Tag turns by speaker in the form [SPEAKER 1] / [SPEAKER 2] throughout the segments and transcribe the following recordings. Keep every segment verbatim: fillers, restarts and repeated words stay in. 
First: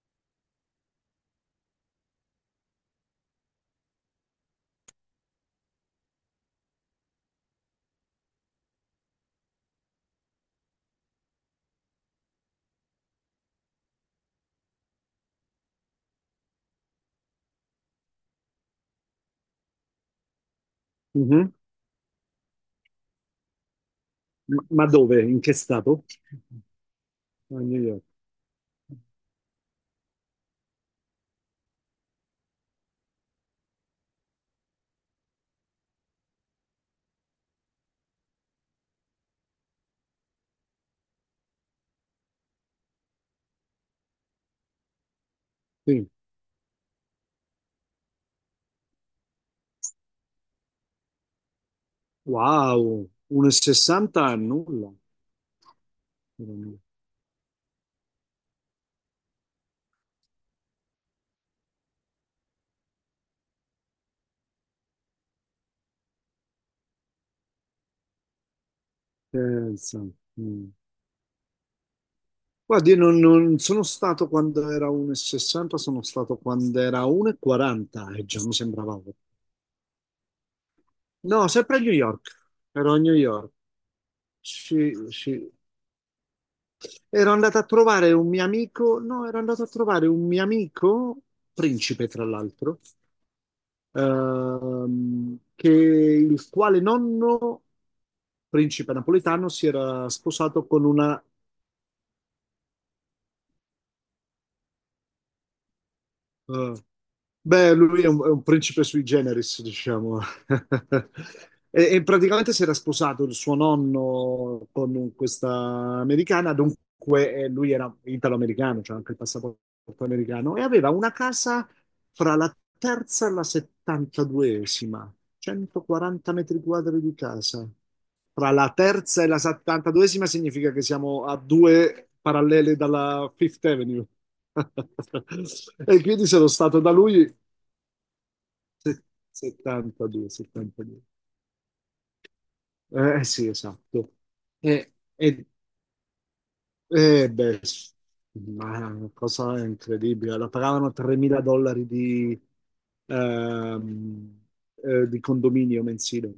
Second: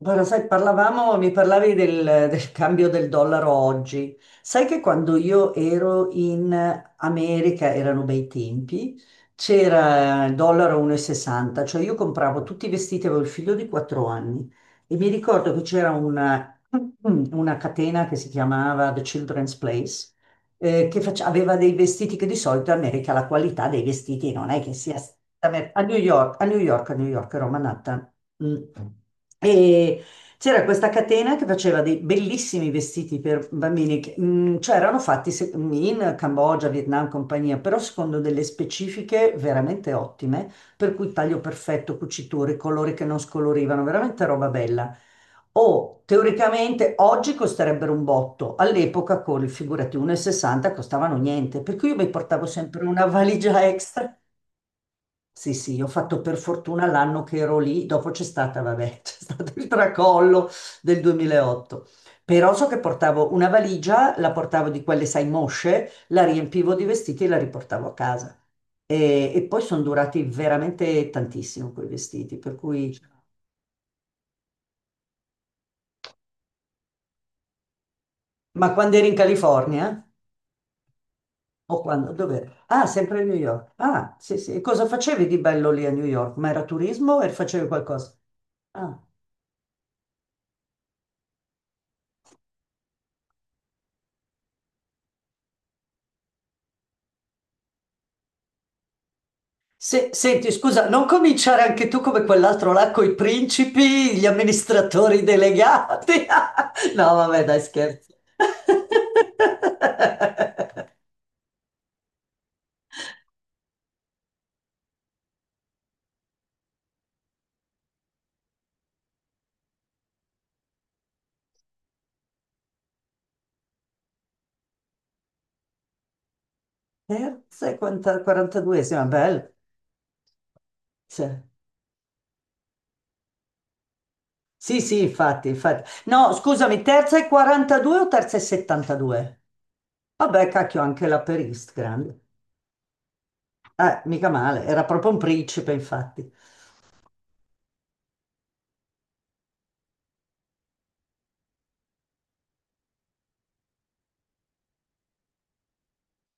[SPEAKER 1] Guarda, sai, parlavamo, mi parlavi del, del cambio del dollaro oggi. Sai che quando io ero in America, erano bei tempi, c'era il dollaro uno e sessanta, cioè io compravo tutti i vestiti, avevo il figlio di quattro anni e mi ricordo che c'era una, una catena che si chiamava The Children's Place eh, che face-
[SPEAKER 2] Mhm.
[SPEAKER 1] aveva dei vestiti che di solito in America la qualità dei vestiti non è
[SPEAKER 2] Ma
[SPEAKER 1] che
[SPEAKER 2] ma
[SPEAKER 1] sia
[SPEAKER 2] dove? In che
[SPEAKER 1] esattamente- a New
[SPEAKER 2] stato?
[SPEAKER 1] York, a New York, a New York, ero a
[SPEAKER 2] A New York.
[SPEAKER 1] Manhattan. Mm. E c'era questa catena che faceva dei bellissimi vestiti per bambini, che, mm, cioè erano fatti se- in Cambogia, Vietnam, compagnia, però secondo delle specifiche veramente ottime, per cui taglio perfetto, cuciture, colori che non scolorivano, veramente roba bella. O
[SPEAKER 2] Sì.
[SPEAKER 1] teoricamente oggi costerebbero un botto, all'epoca con, figurati, uno e sessanta costavano niente, per cui io mi portavo
[SPEAKER 2] Wow,
[SPEAKER 1] sempre una valigia extra.
[SPEAKER 2] uno virgola sessanta è nulla.
[SPEAKER 1] Sì, sì, ho fatto per fortuna l'anno che ero lì, dopo c'è stata, vabbè, c'è stato il tracollo del duemilaotto. Però so che portavo una valigia, la portavo di quelle, sai, mosce, la riempivo di vestiti e la riportavo a casa. E, e poi sono
[SPEAKER 2] Pensa.
[SPEAKER 1] durati
[SPEAKER 2] Mm.
[SPEAKER 1] veramente tantissimo quei vestiti, per
[SPEAKER 2] Guardi,
[SPEAKER 1] cui.
[SPEAKER 2] io non, non sono stato quando era uno virgola sessanta, sono stato quando era uno virgola quaranta e quaranta e già mi
[SPEAKER 1] Ma
[SPEAKER 2] sembrava.
[SPEAKER 1] quando eri in
[SPEAKER 2] poco.
[SPEAKER 1] California?
[SPEAKER 2] No,
[SPEAKER 1] O
[SPEAKER 2] sempre a New
[SPEAKER 1] quando,
[SPEAKER 2] York.
[SPEAKER 1] dove? Ah,
[SPEAKER 2] Ero a New
[SPEAKER 1] sempre a New
[SPEAKER 2] York.
[SPEAKER 1] York. Ah, sì, sì. E cosa
[SPEAKER 2] Sì,
[SPEAKER 1] facevi di
[SPEAKER 2] sì.
[SPEAKER 1] bello lì a New York? Ma era turismo o
[SPEAKER 2] Ero andato a
[SPEAKER 1] facevi qualcosa?
[SPEAKER 2] trovare un mio
[SPEAKER 1] Ah.
[SPEAKER 2] amico, no, ero andato a trovare un mio amico, principe tra l'altro, ehm, che il quale nonno, principe napoletano, si era
[SPEAKER 1] Se- senti,
[SPEAKER 2] sposato con
[SPEAKER 1] scusa, non
[SPEAKER 2] una
[SPEAKER 1] cominciare anche tu come quell'altro là con i principi, gli amministratori delegati.
[SPEAKER 2] eh,
[SPEAKER 1] No, vabbè, dai,
[SPEAKER 2] Beh, lui è
[SPEAKER 1] scherzo.
[SPEAKER 2] un, è un principe sui generis, diciamo. E, e praticamente si era sposato il suo nonno con questa americana, dunque eh, lui era italo-americano, cioè anche il passaporto americano, e aveva una casa fra la terza e la settantaduesima, centoquaranta metri quadri di casa.
[SPEAKER 1] Terza e
[SPEAKER 2] Fra la
[SPEAKER 1] quarantaduesima,
[SPEAKER 2] terza e la
[SPEAKER 1] bello.
[SPEAKER 2] settantaduesima significa che
[SPEAKER 1] Sì,
[SPEAKER 2] siamo a due parallele dalla Fifth Avenue.
[SPEAKER 1] sì, sì, infatti, infatti.
[SPEAKER 2] E quindi
[SPEAKER 1] No,
[SPEAKER 2] sono stato
[SPEAKER 1] scusami,
[SPEAKER 2] da
[SPEAKER 1] terza
[SPEAKER 2] lui
[SPEAKER 1] e quarantadue o terza e
[SPEAKER 2] se-
[SPEAKER 1] settantadue?
[SPEAKER 2] settantadue,
[SPEAKER 1] Vabbè, cacchio,
[SPEAKER 2] settantadue.
[SPEAKER 1] anche la perist, grande.
[SPEAKER 2] Eh sì,
[SPEAKER 1] Eh,
[SPEAKER 2] esatto.
[SPEAKER 1] mica male, era
[SPEAKER 2] E,
[SPEAKER 1] proprio un
[SPEAKER 2] e-
[SPEAKER 1] principe, infatti.
[SPEAKER 2] e, beh, s- ma è una cosa incredibile. La pagavano tremila dollari di, ehm, eh, di condominio mensile.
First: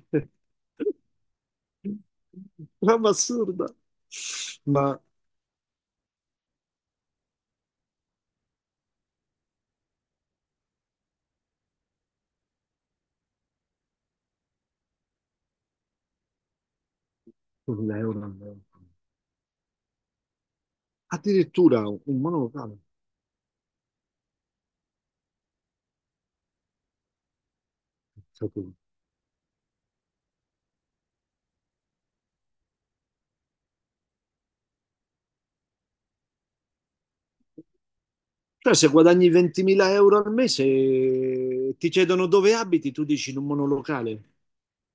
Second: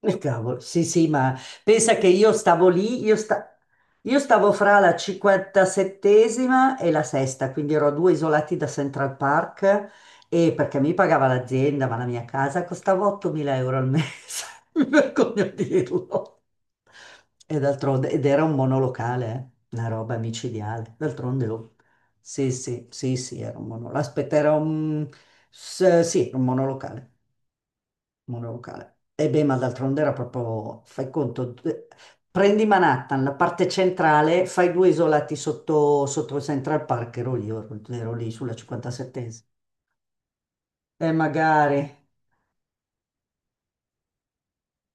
[SPEAKER 1] E cavolo, sì, sì, ma pensa che io stavo lì,
[SPEAKER 2] Roba
[SPEAKER 1] io, sta-
[SPEAKER 2] assurda.
[SPEAKER 1] io stavo fra la
[SPEAKER 2] Ma
[SPEAKER 1] cinquantasettesima e la sesta, quindi ero a due isolati da Central Park e perché mi pagava l'azienda, ma la mia casa costava ottomila euro al mese, mi vergogno a dirlo. E d'altronde,
[SPEAKER 2] l'euro.
[SPEAKER 1] ed era un monolocale, eh, una roba micidiale. D'altronde, oh.
[SPEAKER 2] Addirittura un
[SPEAKER 1] Sì,
[SPEAKER 2] monolocale.
[SPEAKER 1] sì, sì, sì, era un monolocale. Aspetta, era un... s- sì, era un monolocale. Mondo locale. E beh, ma d'altronde era proprio, fai conto, d- prendi Manhattan, la parte centrale, fai due isolati sotto, sotto Central Park, ero lì, ero, ero lì sulla
[SPEAKER 2] Cioè, se guadagni
[SPEAKER 1] cinquantasettesima.
[SPEAKER 2] ventimila euro al mese,
[SPEAKER 1] E magari,
[SPEAKER 2] ti chiedono dove abiti, tu dici in un monolocale.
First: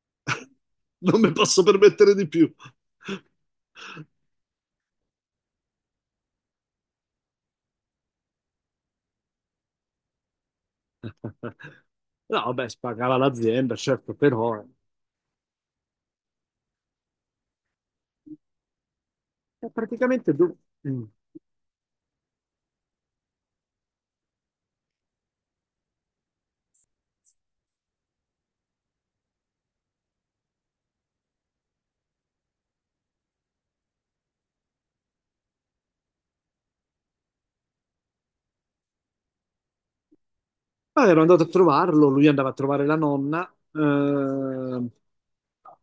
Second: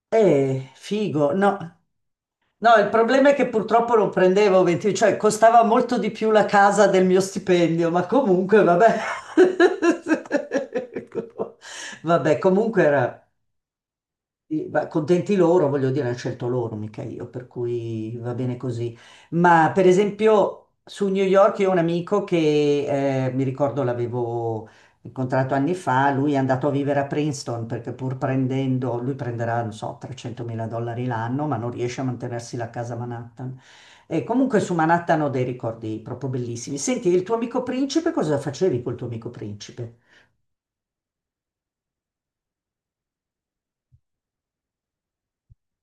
[SPEAKER 1] eh,
[SPEAKER 2] Non mi
[SPEAKER 1] figo,
[SPEAKER 2] posso
[SPEAKER 1] no.
[SPEAKER 2] permettere di più.
[SPEAKER 1] No, il problema è che purtroppo non prendevo venti, cioè costava molto di più la casa del mio stipendio, ma comunque, vabbè. Vabbè,
[SPEAKER 2] No, vabbè,
[SPEAKER 1] comunque era.
[SPEAKER 2] spagava l'azienda, certo, però
[SPEAKER 1] Sì, va- contenti loro, voglio dire, hanno scelto loro, mica io, per cui va bene così.
[SPEAKER 2] eh,
[SPEAKER 1] Ma per
[SPEAKER 2] praticamente tu.
[SPEAKER 1] esempio
[SPEAKER 2] Mm.
[SPEAKER 1] su New York io ho un amico che eh, mi ricordo l'avevo incontrato anni fa, lui è andato a vivere a Princeton perché pur prendendo, lui prenderà, non so, trecentomila dollari l'anno, ma non riesce a mantenersi la casa a Manhattan. E comunque su Manhattan ho dei ricordi proprio bellissimi. Senti, il tuo amico principe, cosa facevi col tuo amico principe?
[SPEAKER 2] Ah, ero andato a trovarlo, lui andava a trovare la nonna, eh,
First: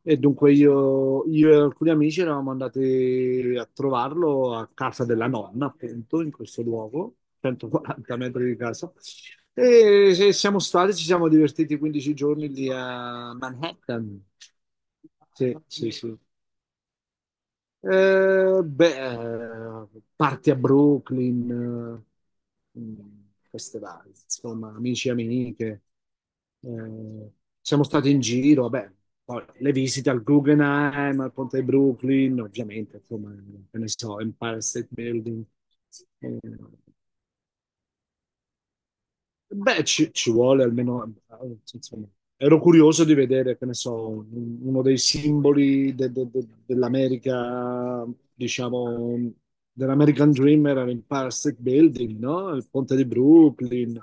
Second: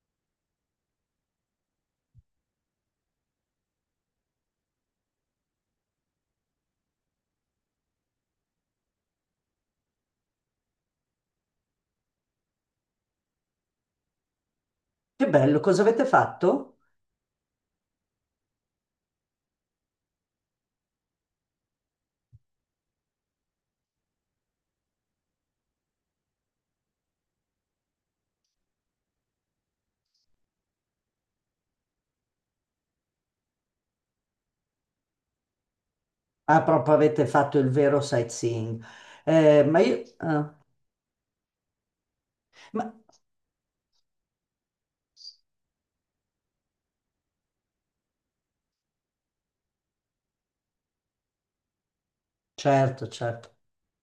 [SPEAKER 2] e dunque io, io e alcuni amici eravamo andati a trovarlo a casa della nonna, appunto, in questo luogo, centoquaranta metri di casa. E se- siamo stati, ci siamo divertiti quindici giorni lì a Manhattan.
[SPEAKER 1] Che
[SPEAKER 2] Sì,
[SPEAKER 1] bello, cosa
[SPEAKER 2] sì,
[SPEAKER 1] avete
[SPEAKER 2] sì.
[SPEAKER 1] fatto?
[SPEAKER 2] Eh, beh, parti a Brooklyn, eh, mh, queste varie, insomma, amici e amiche. Eh, Siamo stati in giro, vabbè, poi le visite al Guggenheim, al Ponte di Brooklyn, ovviamente, insomma, eh, che ne so, Empire State Building. Eh,
[SPEAKER 1] Ah, proprio avete fatto il vero sightseeing. Eh, ma
[SPEAKER 2] Beh,
[SPEAKER 1] io...
[SPEAKER 2] ci, ci
[SPEAKER 1] ah,
[SPEAKER 2] vuole almeno, eh, insomma, ero
[SPEAKER 1] ma-
[SPEAKER 2] curioso di vedere, che ne so, un- uno dei simboli de- de- de- dell'America, diciamo, dell'American Dream era l'Empire State Building, no? Il ponte di
[SPEAKER 1] certo, certo.
[SPEAKER 2] Brooklyn,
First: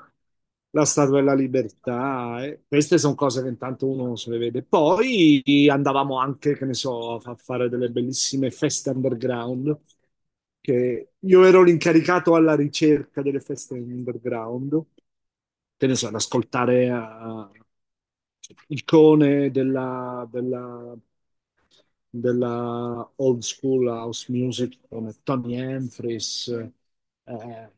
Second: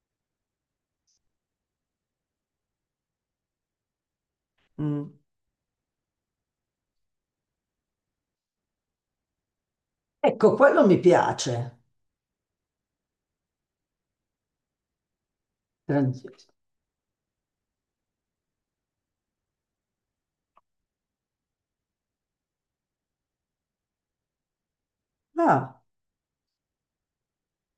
[SPEAKER 2] la Statua della Libertà, eh. Queste sono cose che intanto uno se le vede.
[SPEAKER 1] Mm.
[SPEAKER 2] Poi andavamo anche, che ne so, a fa- fare delle bellissime feste underground,
[SPEAKER 1] Ecco, quello mi
[SPEAKER 2] che io ero
[SPEAKER 1] piace.
[SPEAKER 2] l'incaricato alla ricerca delle feste underground, che ne so, ad
[SPEAKER 1] Grandioso.
[SPEAKER 2] ascoltare eh, il cone della, della- della old school house music come Tony
[SPEAKER 1] Ah.
[SPEAKER 2] Humphries, eh,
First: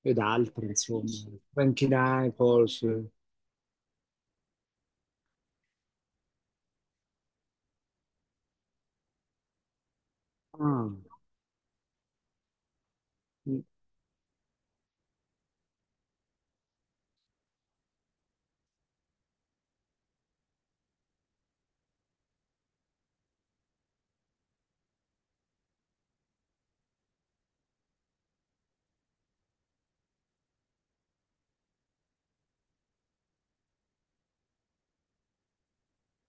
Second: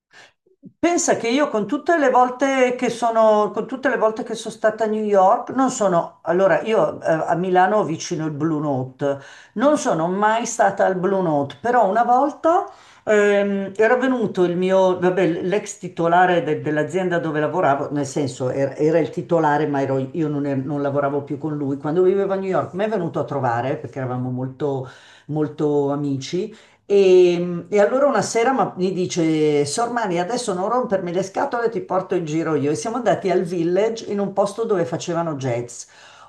[SPEAKER 2] ed altri, insomma,
[SPEAKER 1] Pensa che io con
[SPEAKER 2] Frankie
[SPEAKER 1] tutte le volte
[SPEAKER 2] Knuckles.
[SPEAKER 1] che
[SPEAKER 2] eh.
[SPEAKER 1] sono, con tutte le volte che sono stata a New York, non sono, allora io eh, a Milano ho vicino il Blue Note, non sono mai stata
[SPEAKER 2] Ah,
[SPEAKER 1] al Blue Note, però una volta ehm, era venuto il mio, vabbè, l'ex titolare de- dell'azienda dove lavoravo, nel senso era, era il titolare, ma ero- io non, ero- non lavoravo più con lui, quando vivevo a New York, mi è venuto a trovare perché eravamo molto molto amici. E, e allora una sera ma- mi dice, Sor Mani, adesso non rompermi le scatole, ti porto in giro io. E siamo andati al village in un posto dove facevano jazz.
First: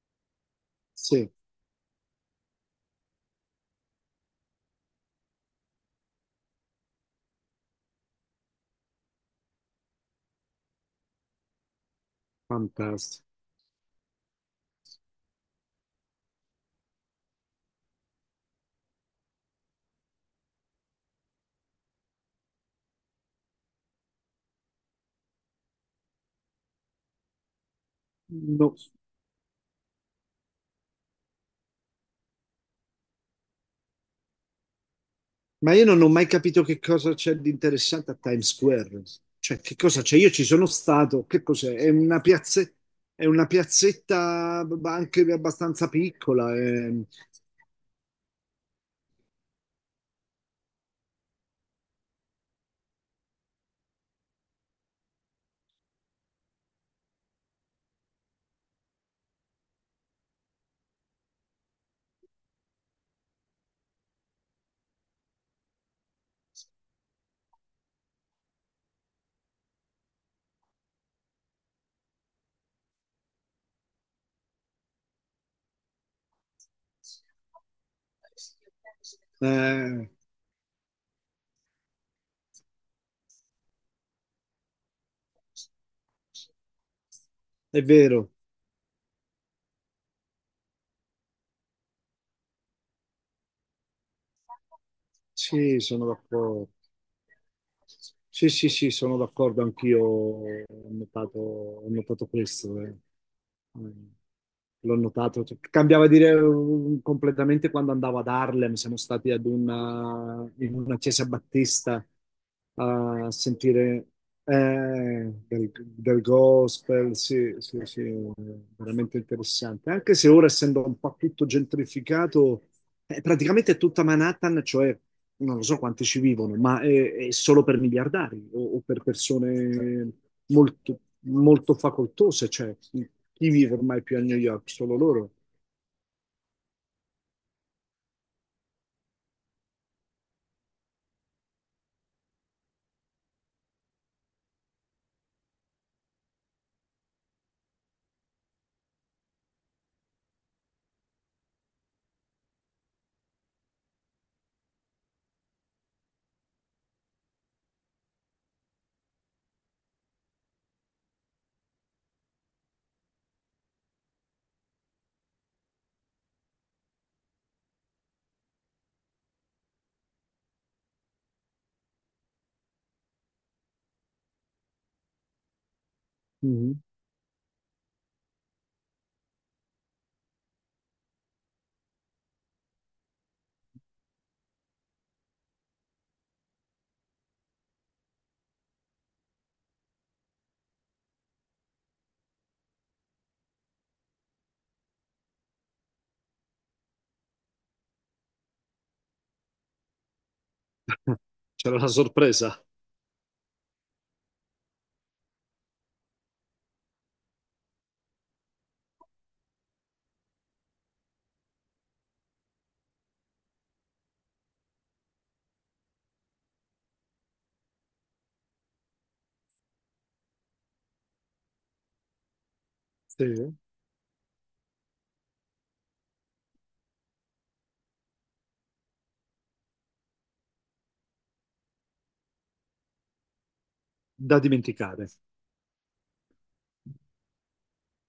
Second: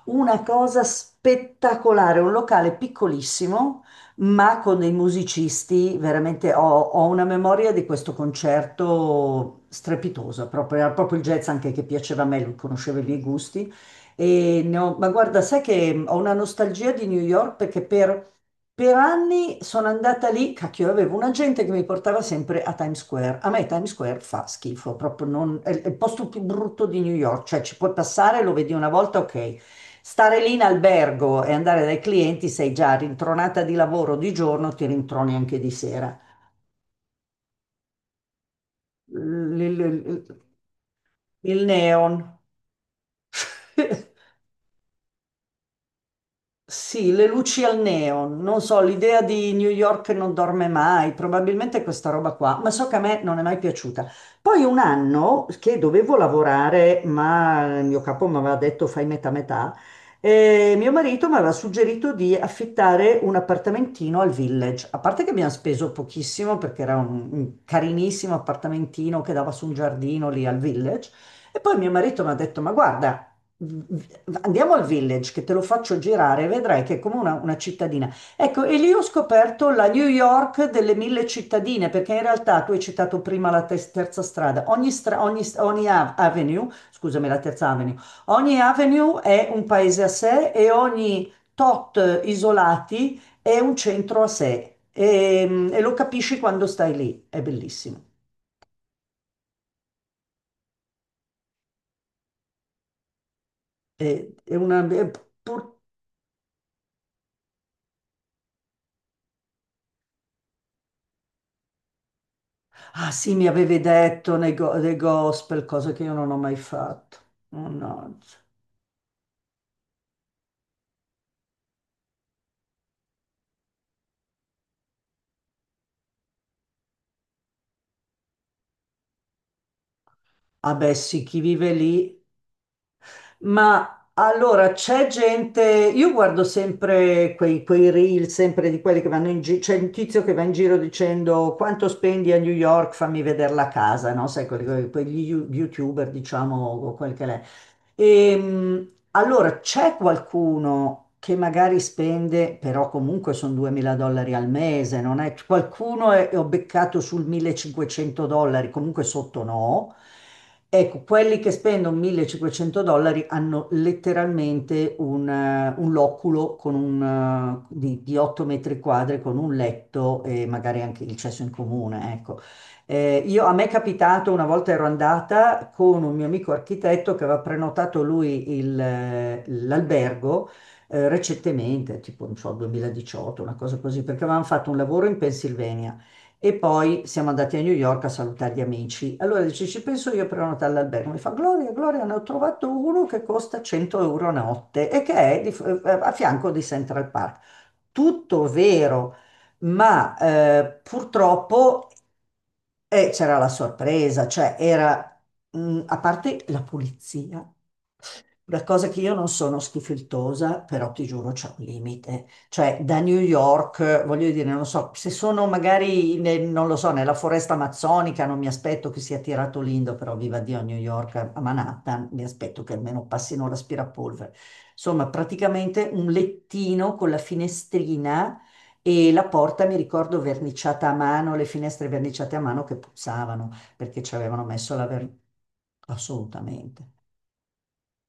[SPEAKER 1] Una cosa
[SPEAKER 2] sì,
[SPEAKER 1] spettacolare, un locale piccolissimo, ma con dei musicisti, veramente ho, ho una memoria di questo concerto strepitosa, proprio, era proprio il jazz anche che piaceva a me, lui conosceva i miei
[SPEAKER 2] fantastico.
[SPEAKER 1] gusti. E ne ho- ma guarda, sai che ho una nostalgia di New York perché per per anni sono andata lì, cacchio, avevo un agente che mi portava sempre a Times Square. A me Times Square fa schifo, proprio non, è è il posto più brutto di New York, cioè ci puoi passare, lo vedi
[SPEAKER 2] No,
[SPEAKER 1] una volta, ok. Stare lì in albergo e andare dai clienti, sei già rintronata di lavoro di giorno, ti rintroni anche di
[SPEAKER 2] ma io non ho
[SPEAKER 1] sera.
[SPEAKER 2] mai capito che cosa c'è di interessante a Times Square.
[SPEAKER 1] L-
[SPEAKER 2] Cioè, che
[SPEAKER 1] l-
[SPEAKER 2] cosa c'è? Io
[SPEAKER 1] l-
[SPEAKER 2] ci sono stato, che
[SPEAKER 1] il
[SPEAKER 2] cos'è? È una
[SPEAKER 1] neon.
[SPEAKER 2] piazze- è una piazzetta, b- anche abbastanza piccola. È,
[SPEAKER 1] Sì, le luci al neon, non so, l'idea di New York non dorme mai, probabilmente questa roba qua, ma so che a me non è mai piaciuta. Poi un anno che dovevo lavorare, ma il mio capo mi aveva detto fai metà metà, e mio marito mi aveva suggerito di affittare un appartamentino al Village, a parte che abbiamo speso pochissimo perché era un, un carinissimo appartamentino che dava su un giardino lì al Village, e poi mio marito mi ha detto ma guarda, andiamo al village che te lo faccio girare, vedrai che è come una, una cittadina. Ecco, e lì ho scoperto la New
[SPEAKER 2] eh,
[SPEAKER 1] York delle mille cittadine, perché in realtà tu hai citato prima la tes- terza strada. Ogni, stra- ogni, ogni av- avenue, scusami, la terza
[SPEAKER 2] è
[SPEAKER 1] avenue,
[SPEAKER 2] vero.
[SPEAKER 1] ogni avenue è un paese a sé e ogni tot isolati è un centro a sé. E, e
[SPEAKER 2] Sì,
[SPEAKER 1] lo
[SPEAKER 2] sono
[SPEAKER 1] capisci quando
[SPEAKER 2] d'accordo.
[SPEAKER 1] stai lì, è bellissimo.
[SPEAKER 2] Sì, sì, sì, sono d'accordo anch'io. Ho notato, ho notato questo. eh. Mm.
[SPEAKER 1] È, è una,
[SPEAKER 2] L'ho
[SPEAKER 1] è-
[SPEAKER 2] notato. Cioè,
[SPEAKER 1] pur-
[SPEAKER 2] cambiava dire um, completamente quando andavo ad Harlem. Siamo stati ad una, in una chiesa battista
[SPEAKER 1] Ah
[SPEAKER 2] a
[SPEAKER 1] sì, mi avevi
[SPEAKER 2] sentire
[SPEAKER 1] detto nei
[SPEAKER 2] eh,
[SPEAKER 1] go- dei gospel,
[SPEAKER 2] del,
[SPEAKER 1] cose che io
[SPEAKER 2] del
[SPEAKER 1] non ho mai
[SPEAKER 2] gospel.
[SPEAKER 1] fatto.
[SPEAKER 2] Sì, sì, sì,
[SPEAKER 1] Mannaggia.
[SPEAKER 2] veramente interessante. Anche se ora, essendo un po' tutto gentrificato, eh, praticamente è tutta Manhattan, cioè non lo so quanti ci vivono, ma è, è solo per miliardari o, o per persone
[SPEAKER 1] Ah beh
[SPEAKER 2] molto,
[SPEAKER 1] sì, chi vive
[SPEAKER 2] molto
[SPEAKER 1] lì.
[SPEAKER 2] facoltose, cioè chi vive
[SPEAKER 1] Ma
[SPEAKER 2] ormai più a New York?
[SPEAKER 1] allora
[SPEAKER 2] Solo
[SPEAKER 1] c'è
[SPEAKER 2] loro.
[SPEAKER 1] gente, io guardo sempre quei, quei reel, sempre di quelli che vanno in giro, c'è un tizio che va in giro dicendo quanto spendi a New York, fammi vedere la casa, no? Sai, quelli, quelli- quegli you- youtuber, diciamo, o quel che è. Ehm, allora, c'è qualcuno che magari spende, però comunque sono duemila dollari al mese, non è? Qualcuno è, ho beccato sul millecinquecento dollari, comunque sotto no. Ecco, quelli che spendono millecinquecento dollari hanno letteralmente un, eh, un loculo con un, eh, di, di otto metri quadri con un letto e magari anche il cesso in comune, ecco. Eh, io- a me è capitato, una volta ero andata con un mio amico
[SPEAKER 2] Mhm.
[SPEAKER 1] architetto che aveva prenotato lui il, eh, l'albergo eh, recentemente, tipo non so, duemiladiciotto, una cosa così, perché avevamo fatto un lavoro in Pennsylvania e poi siamo andati a New York a salutare gli amici. Allora dice, ci penso io a prenotare l'albergo. Mi fa, Gloria, Gloria, ne ho trovato uno che costa cento euro a notte e che è di- a fianco di Central Park. Tutto vero, ma eh,
[SPEAKER 2] C'era la
[SPEAKER 1] purtroppo
[SPEAKER 2] sorpresa,
[SPEAKER 1] eh, c'era la sorpresa, cioè era, mm, a parte la pulizia, una cosa che io non sono schifiltosa, però ti giuro c'è un limite, cioè da New York, eh, voglio dire, non so, se sono magari, ne- non lo so, nella foresta amazzonica non mi aspetto che sia tirato l'indo, però viva Dio a New York, a a Manhattan, mi aspetto che almeno passino
[SPEAKER 2] sì,
[SPEAKER 1] l'aspirapolvere. Insomma, praticamente un lettino con la finestrina e la porta mi ricordo verniciata a mano, le finestre verniciate a mano che puzzavano perché ci
[SPEAKER 2] da
[SPEAKER 1] avevano messo la
[SPEAKER 2] dimenticare.
[SPEAKER 1] vernice. Assolutamente.